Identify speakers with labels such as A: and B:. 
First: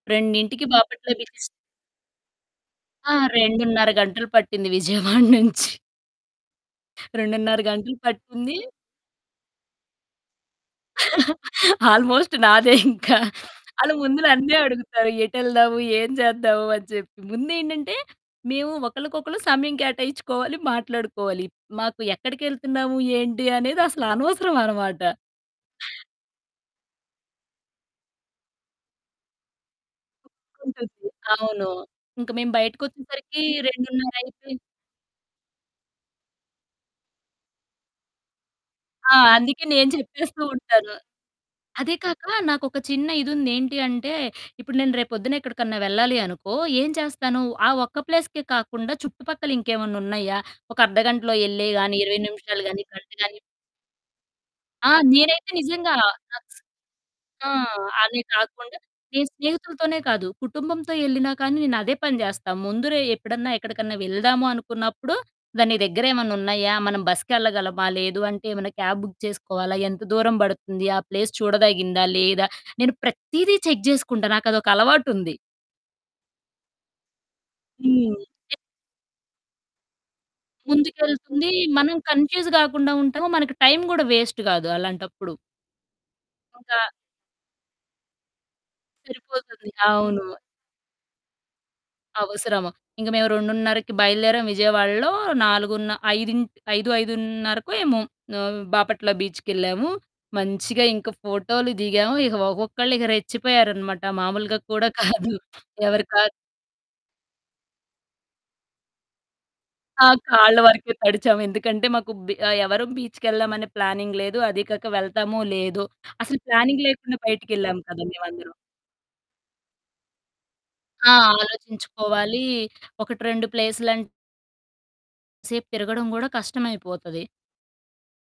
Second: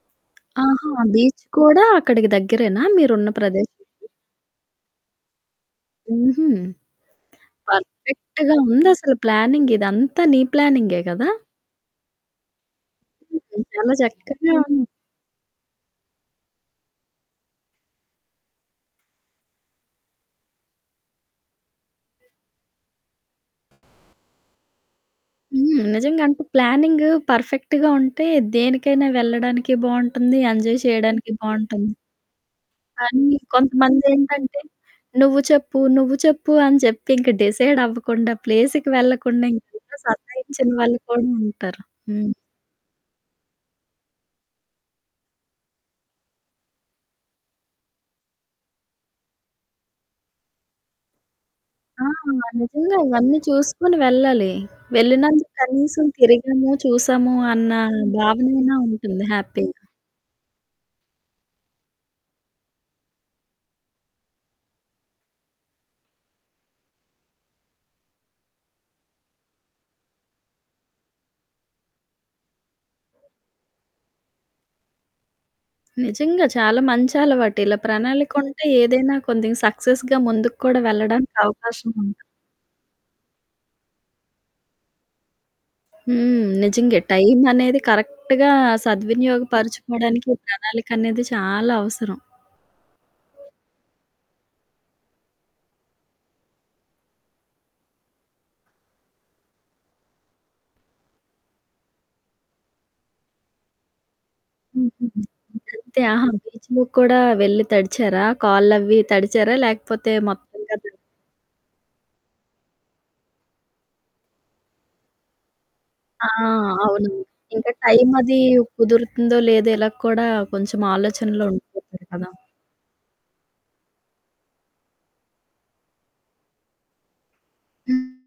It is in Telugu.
A: 2కి
B: ఆహా!
A: బాపట్ల బీచ్
B: బీచ్ కూడా అక్కడికి దగ్గరేనా
A: ఆ!
B: మీరున్న ప్రదేశానికి?
A: 2:30 గంటలు పట్టింది, విజయవాడ నుంచి.
B: హుహు.
A: 2:30 గంటలు
B: పర్ఫెక్ట్‌గా
A: పట్టింది
B: ఉందసలు ప్లానింగ్ ఇదంతా నీ ప్లానింగే కదా!
A: ఆల్మోస్ట్ నాదే ఇంకా.
B: హుహు.
A: ఆళ్ళు
B: చాలా
A: ముందు
B: చక్కక్కగా
A: నన్నే
B: ఉ
A: అడుగుతారు, "ఎటెళ్దాము? ఏం చేద్దాము?" అని చెప్పి. ముందేంటంటే, మేము ఒకళ్ళకొకళ్ళు సమయం కేటాయించుకోవాలి, మాట్లాడుకోవాలి. మాకు ఎక్కడికెళ్తున్నాము? ఏంటి? అనేది అసలు అనవసరం అనమాట.
B: హ్మ్. నిజంగా అంటే ప్లానింగు పర్ఫెక్ట్‌గా ఉంటే, దేనికైనా వెళ్లడానికి బావుంటుంది. ఎంజాయ్
A: ఉంటుంది.
B: చేయడానికి
A: అవును.
B: బావుంటుంది.
A: ఇంక మేము
B: కానీ
A: బయటికొచ్చేసరికి 2:30 అయితే
B: కొంతమందేంటంటే, "నువ్వు చెప్పు, నువ్వు చెప్పు," అని చెప్పి ఇంకా డిసైడ్ అవ్వకుండా ప్లేస్‌కి
A: ఆ!
B: వెళ్లకుండా
A: అందుకే నేను
B: ఇంకా
A: చెప్పేస్తూ
B: సతాయించిన
A: ఉంటాను.
B: వాళ్ళు కూడా ఉంటారు.
A: అదే కాక,
B: హ్మ్.
A: నాకొక చిన్న ఇది ఉంది. ఏంటంటే, ఇప్పుడు నేను రేపు పొద్దున ఎక్కడికన్నా వెళ్లాలి అనుకో, ఏం చేస్తాను? ఆ ఒక్క ప్లేస్‌కే కాకుండా, చుట్టుపక్కల ఇంకేమన్నా ఉన్నాయా? ఒక అర్థగంటలో ఎల్లేయి గానీ,
B: ఆ!
A: 20 నిమిషాలు గానీ,
B: నిజంగా,
A: గంట గానీ
B: ఇవన్నీ చూసుకొని వెళ్లాలి.
A: ఆ! నేనైతే
B: వెళ్లినందుకు
A: నిజంగా,
B: కనీసం తిరిగాము, చూసాము
A: ఆ!
B: అన్న
A: అది
B: భావనైనా
A: కాకుండా
B: ఉంటుంది,
A: నేను
B: హ్యాపీగా.
A: స్నేహితులతోనే కాదు, కుటుంబంతో వెళ్లినా కానీ, నేనదే పని చేస్తా. ముందురోజే ఎప్పుడన్నా ఎక్కడికన్నా వెళ్దాము అనుకున్నప్పుడు, దాని దగ్గరేమన్నా ఉన్నాయా? మనం బసుకెళ్లగలమా? లేదు అంటే ఏమన్నా క్యాబ్ బుక్ చేసుకోవాలా? ఎంత దూరం పడుతుంది? ఆ ప్లేస్ చూడదగిందా లేదా? నేను ప్రతీదీ చెక్ చేసుకుంటా. నాకదొక అలవాటుంది.
B: నిజంగా చాలా మంచి అలవాటు. ఇలా
A: హ్మ్.
B: ప్రణాళిక ఉంటే, ఏదైనా కొద్దిగా సక్సెస్‌‌గా ముందుకు కూడా వెళ్లడానికి
A: ముందుకెళ్తుంది.
B: అవకాశం
A: మనం
B: ఉంటూ
A: కన్ఫ్యూజ్ గాకుండా ఉంటాము. మనకి టైం కూడా వేస్ట్ గాదు అలాంటప్పుడు.
B: హ్మ్.
A: ఇంకా
B: నిజంగే. టైం అనేది కరెక్ట్‌గా
A: సరిపోతుంది. అవును.
B: సద్వినియోగపరుచుకోవడానికి ప్రణాళిక అనేది చాలా అవసరం.
A: అవసరం. ఇంక మేము 2:30కి బయలుదేరాం విజయవాడలో. నాలుగున్న ఐదింట్ 5, 5:30కో ఏమో! ఆహ్, బాపట్ల బీచుకెళ్లాము. మంచిగా ఇంక ఫోటోలు దిగాము. ఇక ఒక్కొక్కళ్ళు ఇగ రెచ్చిపోయారనమాట. మామూలుగా కూడా
B: హ్మ్, హ్మ్, హ్మ్,
A: కాదు.
B: అయితే
A: ఎవ్వరూ కా
B: ఆహా! బీచ్‌లో కూడా వెళ్లి తడిచారా? కాళ్ళవి తడిచారా?
A: ఆ!
B: లేకపోతే
A: కాళ్ళ
B: మొత్తంగా
A: వరకే
B: ద
A: తడిచాం. ఎందుకంటే మాకు బి ఆహ్, ఎవరం బీచ్‌కి ఏళ్దాం ప్లానింగ్ లేదు. అది కాక వెళ్తామో, లేదో,
B: ఆ!
A: అసలు ప్లానింగ్
B: అవును.
A: లేకుండా
B: ఇంకా
A: బయటికెళ్లాం కదా!
B: టైం అది
A: మేమందరం.
B: కుదురుతుందో, లేదో, ఇలా కూడా కొంచెం
A: ఆ!
B: ఆలోచనలో ఉండిపోతారు కదా!
A: ఆలోచించుకోవాలి. ఒకటి రెండు ప్లేసులంట్ సేపు తిరగడం గూడా కష్టమైపోతది.
B: హ్మ్.